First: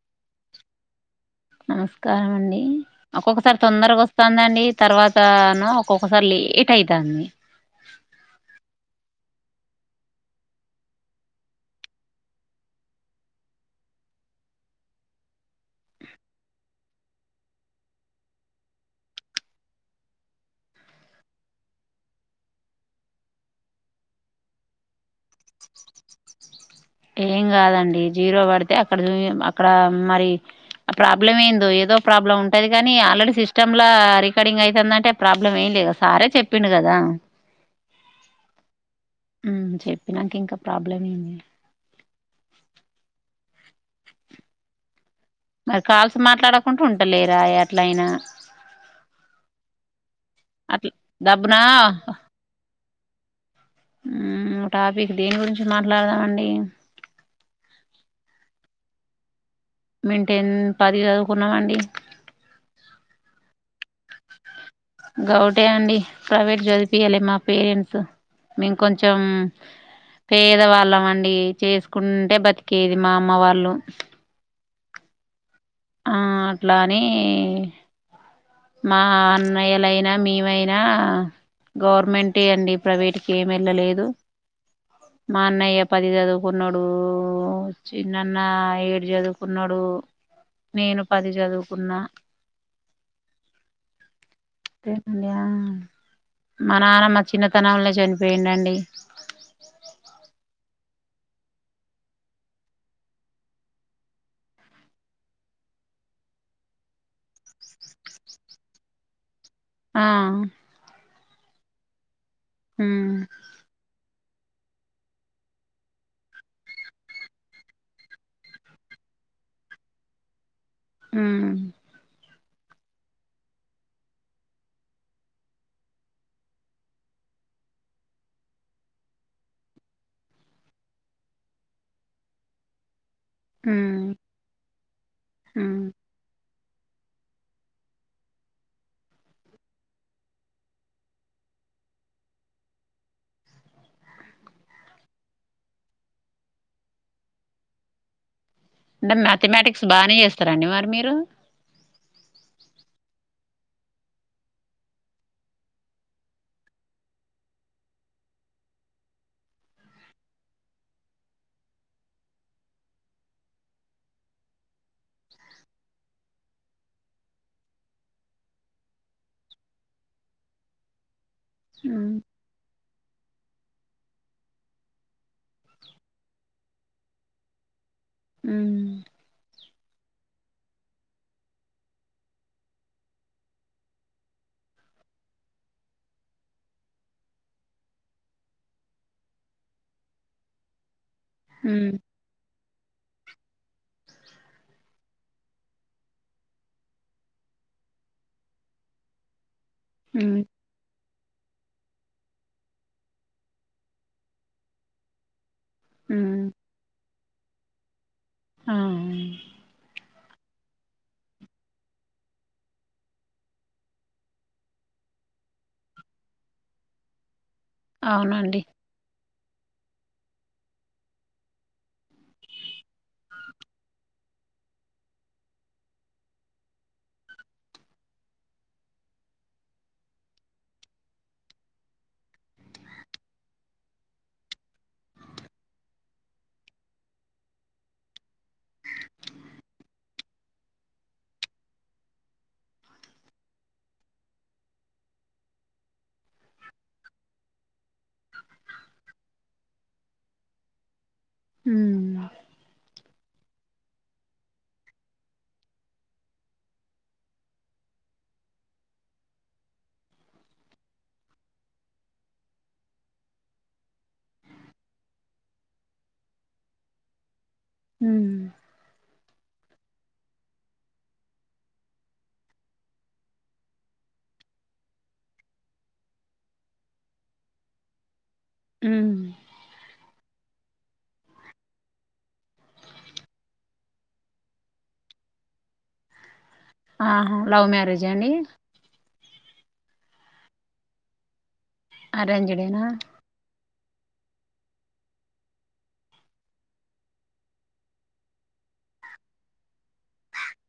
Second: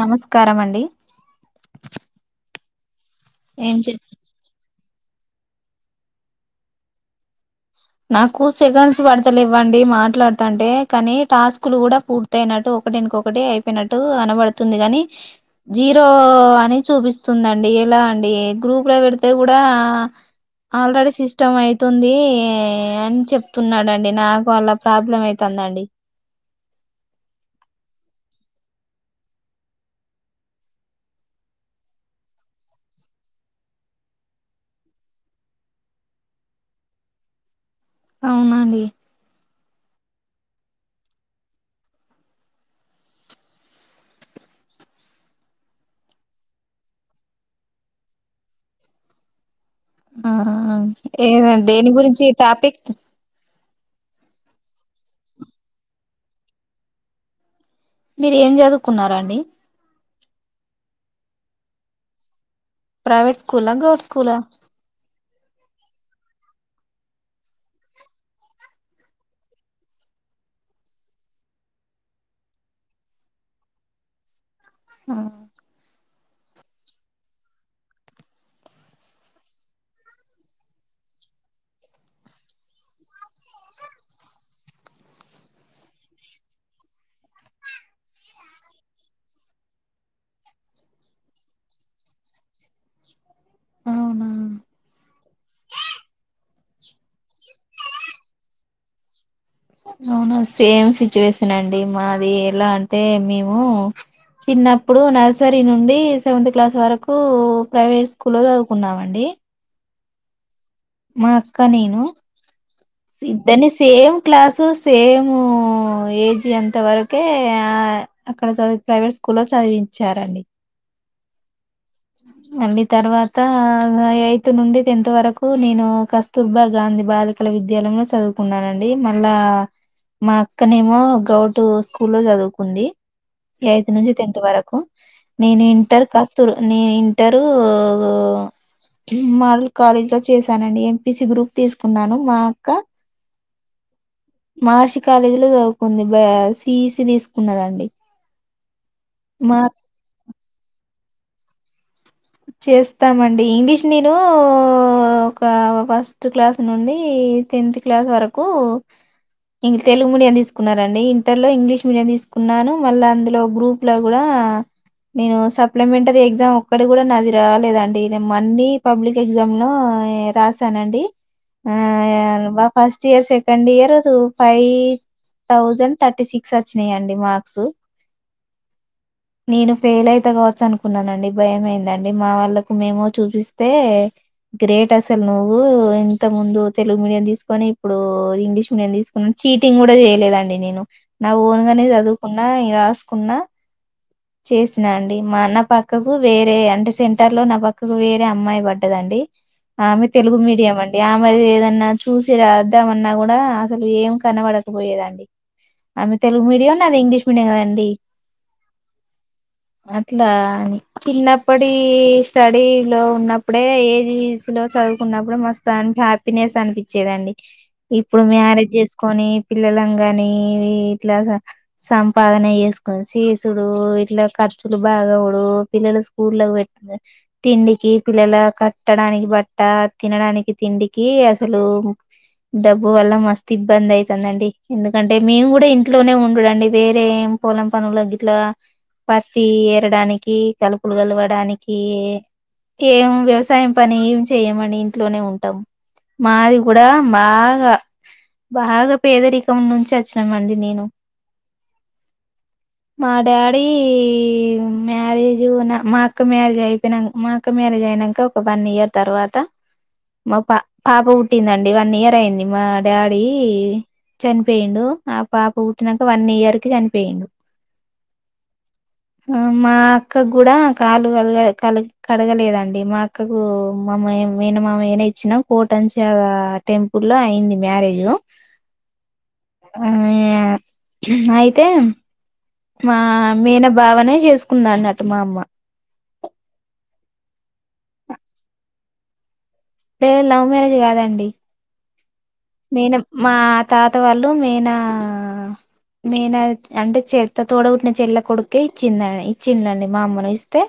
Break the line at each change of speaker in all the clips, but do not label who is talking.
నమస్కారం అండి.
నమస్కార అండి. ఒక్కొక్కసారి
ఏం చే
తొందరగా వస్తందండి. తర్వాత [unintelligible] ఒక్కొక్కసారి లేట్ అయితంది.
నాకు సెకండ్స్ పడతలేవ్వండి. మాట్లాడతంటే కానీ టాస్కులు కూడా పూర్త అయినట్టు ఒకటి వెనుక ఒకటి అయిపోయినట్టు కనబడుతుంది. కాని జీరో అని చూపిస్తదండి. ఎలా అండి గ్రూప్ లో పెడితే కూడా ఆల్రెడీ సిస్టమ్ అయితుంది. అని చెప్తున్నాడండి. నాకు అలా ప్రాబ్లం అయితాదండి.
ఏం కాదండి. జీరో పడితే అక్కడ అక్కడ మరి ఆ ప్రాబ్లం ఏందో ఏదో ప్రాబ్లం ఉంటది. కాని ఆల్రెడీ సిస్టమ్లా రికార్డింగ్ అయితదంటే ప్రాబ్లం ఏం లేదు సారే చెప్పిండు. కదా
అవునండి.
చెప్పినాక ఇంకా ప్రాబ్లం ఏంది. మరి కాల్స్ మాట్లాడకుంట ఉంటలేరా అట్లా అయినా
ఆ ఏ దేని గురించి టాపిక్
టాపిక్ దేని గురించి మాట్లాడదామండి.
మీరు ఏం చదువుకున్నా రాండి.
మేమ్ టెన్ పది చదువుకున్నామండి.
ప్రైవేట్ స్కూల్, గౌట్ స్కూల్ ఆ
గౌటే అండి ప్రైవేట్ చదిపియాలి మా పేరెంట్స్ మేం కొంచెం పేదవాళ్ళం అండి చేసుకుంటే బతికేది మా అమ్మ వాళ్ళు
ఆ
అట్లాని మా అన్నయ్యలైనా మేమైనా గవర్నమెంటే అండి ప్రైవేట్కి ఏమి వెళ్ళలేదు మా అన్నయ్య పది చదువుకున్నాడు చిన్నన్న ఏడు చదువుకున్నాడు నేను పది చదువుకున్నా
అవునా
అేనండి మా నాన్నమ్మ చిన్నతనంలోనే చనిపోయిండండి
అవును సేమ్ సిచ్యువేషన్ అండి మాది ఎలా అంటే మేము చిన్నప్పుడు నర్సరీ నుండి సెవెంతత్ క్లాస్ వరకు ప్రైవేట్ స్కూల్ లో చదువుకున్నామండి
ఆ
మా అక్క నేను
ఉమ్
ఇద్దని సేవ క్లాసు సేమ్ ఏజ్ ఎంత వరకే ఆ అక్కడ చది ప్రైవేట్ స్కూల్లో చదివించారండి
ఆ
మళ్ళీ తర్వాత ఎయిత్ నుండి టెన్త్ వరకు నేను కస్తూర్బా గాంధీ బాలికల విద్యాలయంలో చదువుకున్నానండి మళ్ళా మా అక్కనేమో గౌటు స్కూల్ లో చదువుకుంది ఎయిదు
ఉమ్
నుంచి టెన్త్ వరకు నేను
ఉమ్
ఇంటర్ కస్తూరు నేను ఇంటరు మాడల్ కాలేజ్ లో చేశానండి ఎంపిసి గ్రూప్ తీసుకున్నాను మా అక్క మహర్షి కాలేజీ లో చదువుకుంది సిీఈసి తీసుకున్నదండి
అంటే
మా
మ్యాథమెటిక్స్ బాగానే చేస్తారండి మారు మీరు ర
చేస్తామండి ఇంగ్లీష్ నేను ఒక ఫస్ట్ క్లాస్ నుండి టెన్త్ క్లాస్ వరకు తెలుగు మీడియం తీసుకున్నండి ఇంటర్ లో ఇంగ్లీష్ మీడియం తీసుకున్నాను మళ్ళీ అందులో గ్రూప్ లో కూడా నేను సప్లిమెంటరీ ఎగ్జామ్ ఒ అక్కడు కూడా నాది రాలేదండి నేను అన్ని పబ్లిక్ ఎగ్జామ్ లో రాసానండి ఆ
ఉమ్
బా ఫస్ట్ ఇయర్ సె second year five thousand thirty six వచ్చినాయిండి మార్క్స్
ఉమ్
నేను ఫెయిల్ అయిత కావా అనుకున్నానండి భయమైందండి మా వాళ్ళకు మేమో చూపిస్తే గ్రేట్ అసలు నువ్వు ఇంత ముందు తెలుగు మీడియం తీసుకొని ఇప్పుడు ఇంగ్లీష్ మీడియం తీసుకుని చీటింగ్ కూడా చేయలేదండి నేను నా ఓనుగానే
ఉమ్
చదువుకున్న రాసుకున్నా చేసినా అండి మా అన్న పక్కకు వేరే అంటే సెంటర్ లో నా పక్కకు వేరే అమ్మాయి పడ్డదండి ఆమె
ఉమ్
తెలుగు మీడియం అండి ఆమెది ఏదై అన్నా చూసి రాద్దామన్నా కూడా అసలు ఏం కనబడకపోయేదండి అమె
ఉమ్
తెలుగు మ మీడియయం నది ఇంగ్లీ పుణగాదండి
ఆ
[inaudible] ఇలా అ చిన్నప్పటి స్టడీ లో ఉన్నప్పుడే ఏజ లో చదువుకున్నప్పుడే మస్తు అని హ్యాపీనెస్ అనిపించేదండి ఇప్పుడు
అవునండి
మ్యారేజ్ చేసుకొని పిల్లల కాని ఇట్లా సంపాదన చేసుకొని డు ఇట్లా ఖర్చులు బాగడు పిల్లలు స్కూల్ లో పె తిండికి పిల్లల కట్టడానికి బట్ట తినడానికి తిండికి అసలు డబ్బు వల్ల మస్తు ఇబ్బంది అవుతుందండి ఎందుకంటే మేము కూడా ఇంట్లోనే ఉండడండి వేరేం పొలం పనుల ఇంట్లా పత్తి ఎరడానికి కలుపులు కలవడానికి ఏం వ్యవసాయం పని ఏమి చేయ్యమని ఇంట్లోనే ఉంటాం మాది కూడా బాగా బాగా పేదరికం నుంచి వచ్చినామ అండి నేను
హ
మా డాడీ మ్యారేజ్ నా మా అక్క మ్యారేజ్ అయిపోయినాక మా అక్క మ్యారేజ్ అయినాక ఒక వన్ ఇయర్ తర్వాత మా పా పాప పుట్టిందండి వన్ ఇయర్ అయింది మా డాడీ చనిపోయిండు ఆ పాప పుట్టినాక వన్ ఇయర్ కి చనిపోయిండు
హ
మా అక్క కూడా కాలు కలగ కల కడగలేదండి మా అక్కకు మామ మేన మామ ఏనా ఇచ్చినా కోటన్స టెంపుల్ లో అయింది మ్యారేజ్
అ
ఆ అయితే మా మీన భావనే చేసుకుందా అన్నట్టు మా అమ్మ
ఆహా లవ్ మ్యారేజ్ అండి
లే లవ్ మ్యారేజ్ కాదండి
అరేంజ్డ్ ఏ నా
మేన మా తాత వాళ్ళు మేయినా మేనా అంటే చె తోడబట్టిన చెల్ల కొడుకుే ఇచ్చింది ఇచ్చిందిండి మా అమ్మను ఇస్తే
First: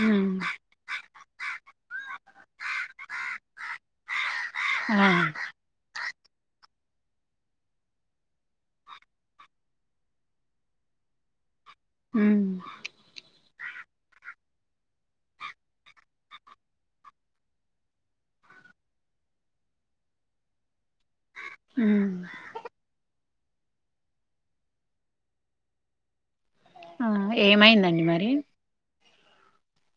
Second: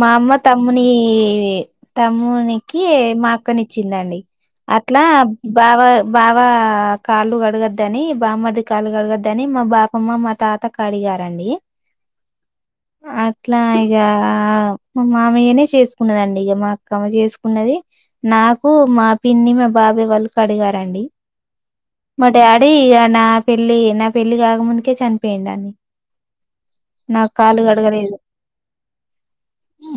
మా అమ్మ
ఉమ్
తమ్ముని తమ్మునికి మా అక్కని ఇచ్చిందండి
ఆ
అట్లా బాబ వా కాళ్ళు కడగద్దని బామ్మది కాలు కడగద్దని మా బాపమ్మ మా తాత కడిగారండి
ఉమ్
ఇట్లా ఇక మా మామయ్యనే చేసుకున్నదండి ఇక మా అక్కమ్మ చేసుకున్నది నాకు మా పిన్ని మా బాబాయ్ వాళ్ళు కడగాలి రండి
ఉమ్
మా డాడీ అ నా పెళ్ళి నా పెళ్లిి కాకముందుకే చనిపోయండి అని
ఆ
నా కాలు
ఏమైందండి
గడగలేదు
మరి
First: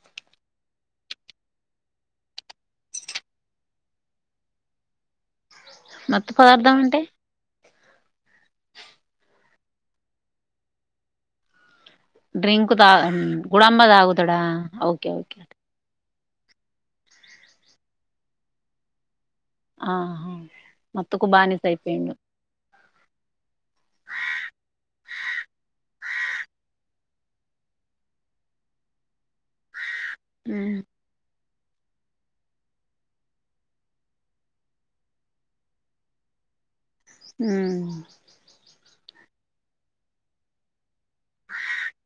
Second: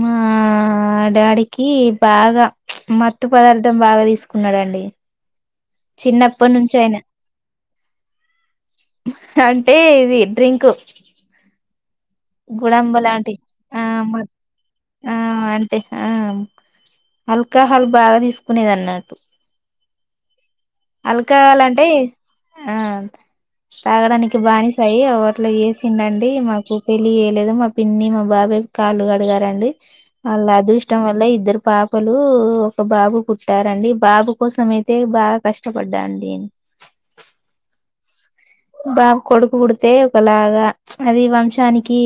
మా డాడీకి బాగా మత్తు పదార్థం బాగా తీసుకున్నాడండి
మత్తు
చిన్నప్పటి
పదార్థం
నుంచి ఆయన
అంటే
అంటే ఇది డ్రింక్
డ్రింక్ ద
గుడంబ లాంటి
గుడమ్బ
ఆ మ
దాగుతడా ఓకే
ఆ
ఓకే
అంటే ఆ అల్కాహాల్ బాగా తీసుకునేది అన్నట్టు
ఆ మటుకుబనిస
ఆల్కహాల్ అంటే
అయిపోయిం డు
ఆ తాగడానికి బానిసాయి అట్లా చేసిండండి మాకు పెళ్ళి చేయలేదు మా పిన్ని మా బాబాయి కాళ్లుు గ డిగారండి అల్
ఉమ్
అదృష్టం వల్ల ఇద్దరు పాపలు ఒక బాబు పుట్టారండి బాబు కోసం అయితే బాగా కష్టపడ్డాండి
ఉమ్
బాగా కొడుకు పుడితే ఒకలాగా అది వంశానికి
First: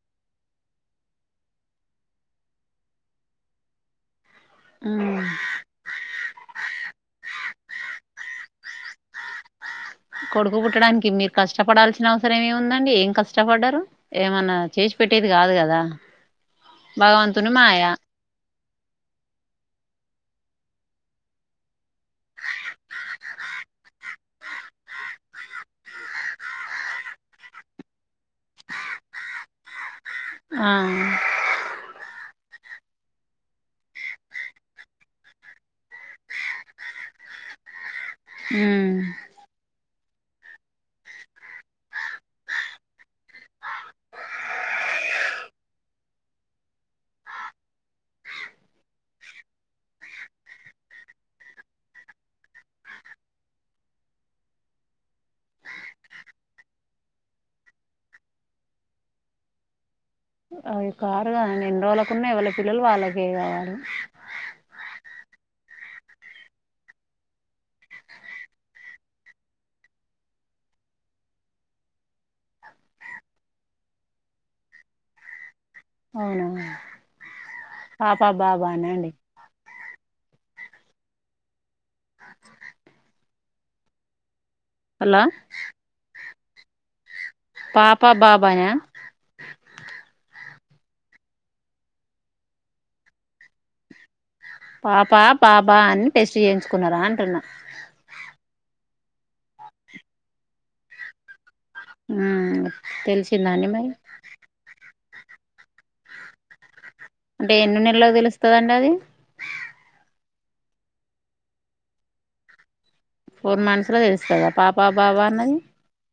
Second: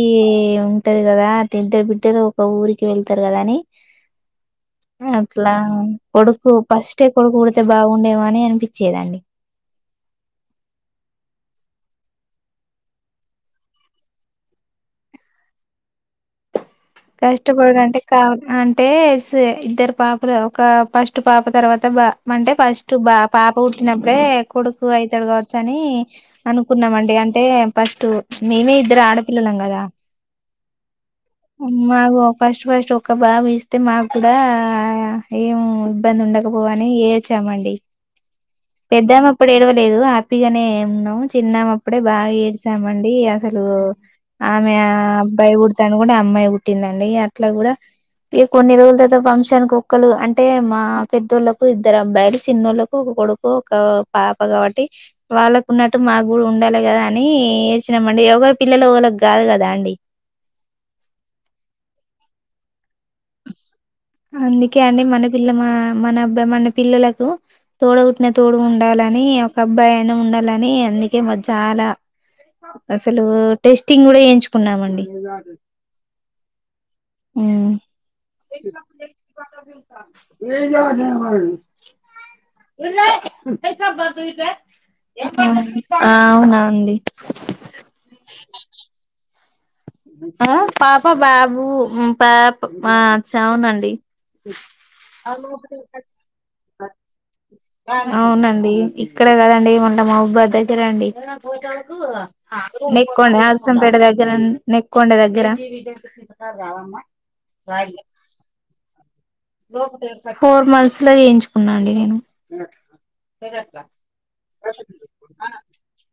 ఉంటది కదా ది ఇద్దరు బిడ్డలు ఒక ఊరికి వెళ్తారు కదా అని
ఉమ్
అట్లా కొడుకు ఫస్టే కొడుకు పుడితే బాగుండేవ అని అనిపించేదండి
కొడుకు పుట్టడానికి మీరు కష్టపడాల్సిన అవసరం ఏముందండి ఏం కష్టపడ్డరు ఏమన్నా చేసి పెట్టేది కాదు కదా భగవంతుని
కష్టపడు
మాయ
అంటే కావా అంటే ఇద్దరు పాపలు ఒక ఫస్ట్ పాప తర్వాత బ అంటే ఫస్ట్ బ పాప పుట్టినప్పుడే కొడుకు అయితడు కావచ్చ అని అనుకున్నామ అండి అంటే ఫస్ట్ మేమే ఇద్దరు ఆడపిల్లలం కదా
ఆ
మాకు ఫస్ట్ ఫస్ట్ ఒక బాబు ఇస్తే మాకు కూడా ఏం ఇబ్బంది ఉండకపోవని ఏడ్చామండి
ఉమ్
పెద్దాం అప్పుడు ఏడవలేదు హ్యాప్గానే ఏ ఉన్నాం చిన్నం అప్పుడే బాగా ఏడ్చామండి అసలు ఆమె అబ్బాయి పుడుతే అనుకుంటే అమ్మాయి పుట్టిందండి అట్లా కూడా ఇక కొన్ని రోజులతోతో ఫంక్షానికి ఒక్కళ్రు అంటే మా పెద్దోళ్ళలకు ఇద్దరు అబ్బాయిలు చిన్నోళ్ళలకు ఒక కొడుకు ఒక పాప కాబట్టి వాళ్ళకు ఉన్నట్టు మాకు కూడా ఉండాలి కదా అని ఏడ్చినామండి ఎవరు పిల్లలు ఒకళ్ళకి కాదు కదా అండి
అవి కారు కాద ఎన్ని రోజులకున్నా ఎవళ పిల్లలు వాళ్ళకే కావాలి
అందుకే అండి మన పిల్ల మా మన అబ్బాయి మన పిల్లలకు తోడ పుట్టిన తోడు ఉండాలని ఒక అబ్బాయి అయినా ఉండాలని అందుకే చాలా అసలు టెస్టింగ్ కూడా వయించుకున్నామండి
అవునా పాప బాబానేండి
ఆ అవును ఆ
పాపా బాబాయా
ఆ పాప బాబు పాప ఆ చావునండి
పాపా బాబా అని టెస్ట్ చేయించుకున్నారా అంటున్నా
ఇక్కడే కదండి
ఉమ్
నీకునే
తెలిసిందండి
అసం
మరి
పేట దగ్గరం కుక్కండ దగ్గర
అంటే ఎన్ని నెలలకు తెలుస్తుదండి అది
ఫోర్ మంత్స్ లో చేయించుకున్నాండి నేను
ఫోర్ మంత్స్ లో తెలుస్తుందా పాప బాబా అన్నది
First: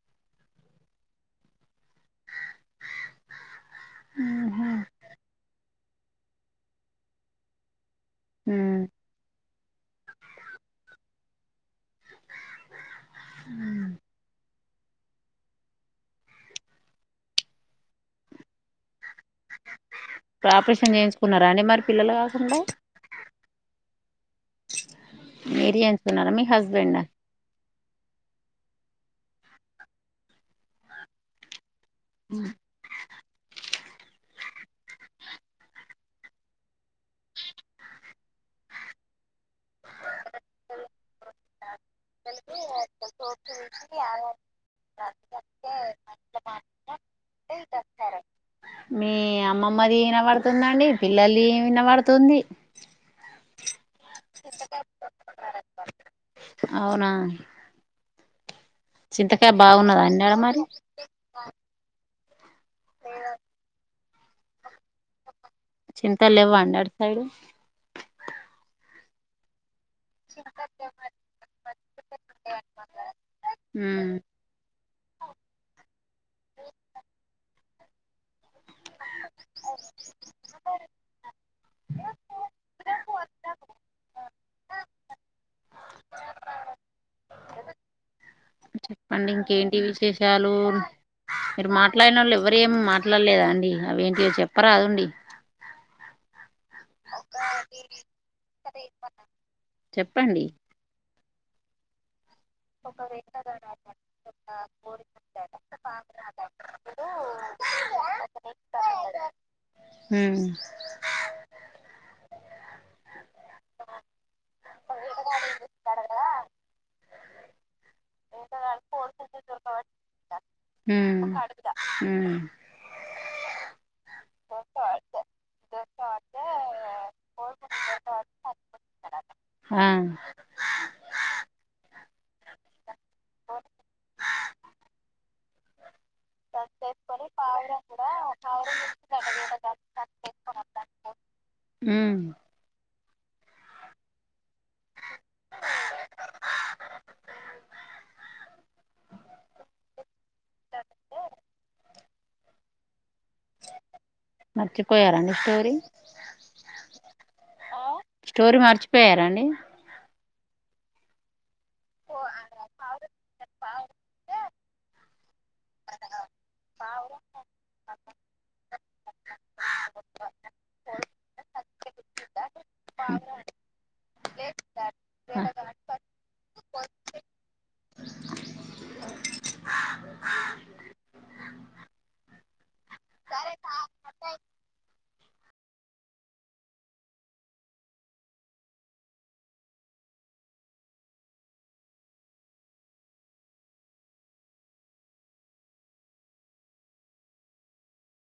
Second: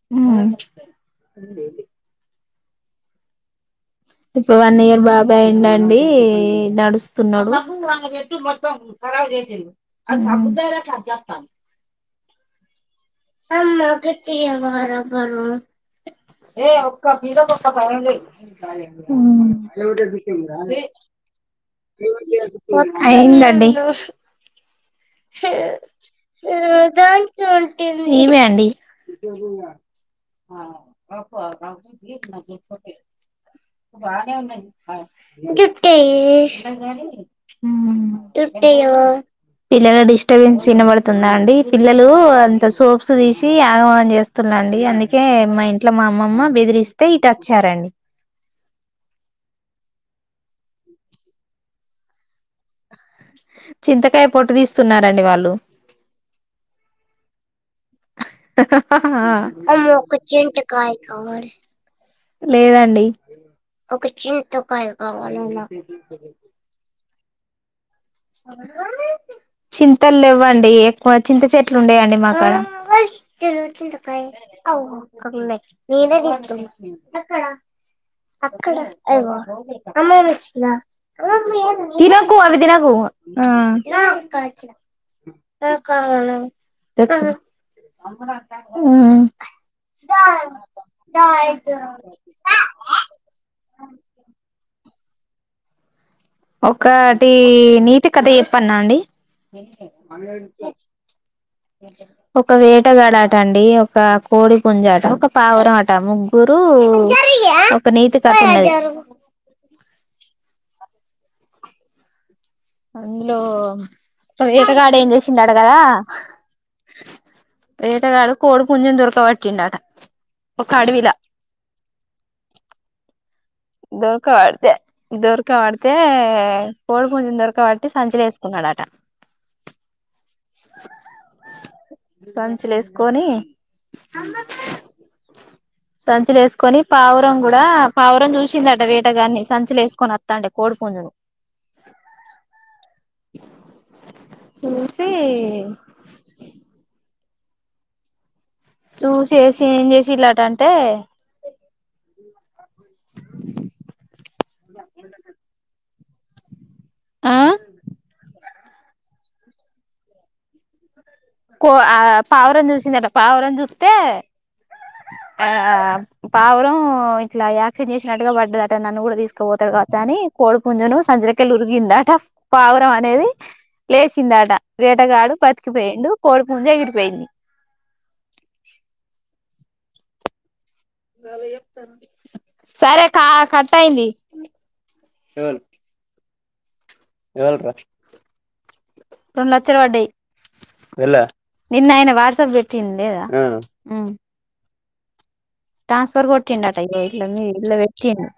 ఆ ఇప్పుడు వన్ ఇయర్ బాబా అండ అండి నడుస్తున్నాడు
ఉమ్
రు ఏ ఒక్క ఫీరోక ఒక్క ప
ఆపరేషన్ చేయించుకున్నారా అండి మరి పిల్లలు కాకుండా
అయిందండి
మీరు చేయించుకున్నారా మీ హస్బెండా
ఈమె అండి మోట పిల్లల డిస్టర్బెన్స్ వినబడుతుందా అండి పిల్లలు సోప్స్ తీసి ఆగమాగం చేస్తున్నాండి అందుకే మా ఇంట్లో మా అమ్మమ్మ బెదిరిస్తే ఇటు వచ్చారండి
మీ అమ్మమ్మ దన పడుత పతుందండి పిల్లల్ వినబడుతుంది
చింతకాయ పొట్టు తీస్తున్నారండి వాళ్ళు
అవునా చింతకాయ బాగున్నదా
అమకు
అండి ఆడ మరి
చిింటకాయ కావడ లేదండి ఒక చింతకాయ కావాల
చింతల్ లేవు అండి అట్ సైడు
అవు చింతల్ లెవ్వండి ఎక్కువ చింత చెట్లు ఉండయండి మాకడా
ఉమ్
తినకు అవి దినకు ఆ
చెప్పండి ఇంకేంటి విశేషాలు మీరు మాట్లాడినోళ్ళు ఎవ్వరేమి మాట్లాడలేదా అండి అవేంటివో చెప్ప పరాదుండీ.
ఒకటి నీతి కథ చెప్పన్నా అండి. అ
చెప్పండి
ఇక ఒక వేటగాడ ఆట అండి ఒక కోడీ పుంజు ఆట ఒక పావురం ఆట ముగ్గురు ఒక నీతి కత ఉన్నది.
ఉమ్
అందులో ఒక వేటగాడు ఏం చేసిండట కదా వేటగాడు కోడి పుంజున్ దొరకబట్టిండట ఒక అడవిలా
ఊ
దొరకబడితే దొరక పడితే కోడి పుంజున్ దొరకబట్టి సంచిలో వేసుకున్నాడట
ఆ
సంచిలో వేసుకొని సంచిలో వేసుకొని పావురం కూడా పావురం చూసి వచ్చిందట వేటగాన్ని సంచులో వేసుకొని వస్తాండే కోడి పుంజును
ఉమ్
చూసి చూ చేసి ఏం చేసి ఇలాటంటే
ఆ స్టోరీ మర్చిపోయారా అండి.
కో ఆ పావురం చూసిందట పావురం చూస్తే ఆ పావురం ఇట్లా యాక్షన్ చేసినట్టుగా పడ్డదట నన్ను కూడా తీసుకుపోతాడు కావచ్చని కోడి పుంజును సంచిలేకెళ్ళ ఉరిగిందట పావురం అనేది లేచిందట వేటగాడు బతికిపోయిండు కోడి పుంజు ఎగిరీపోయింది. సరే కా కట్ అయింది. రెండు లక్షలు పడ్డాయి నిన్న ఆయన వాట్సాప్ పెట్టిండ్లేదా ట్రాన్స్ఫర్ కొట్టిండటా ఇలట్ల మీ ఇల్ వెట్టిండి.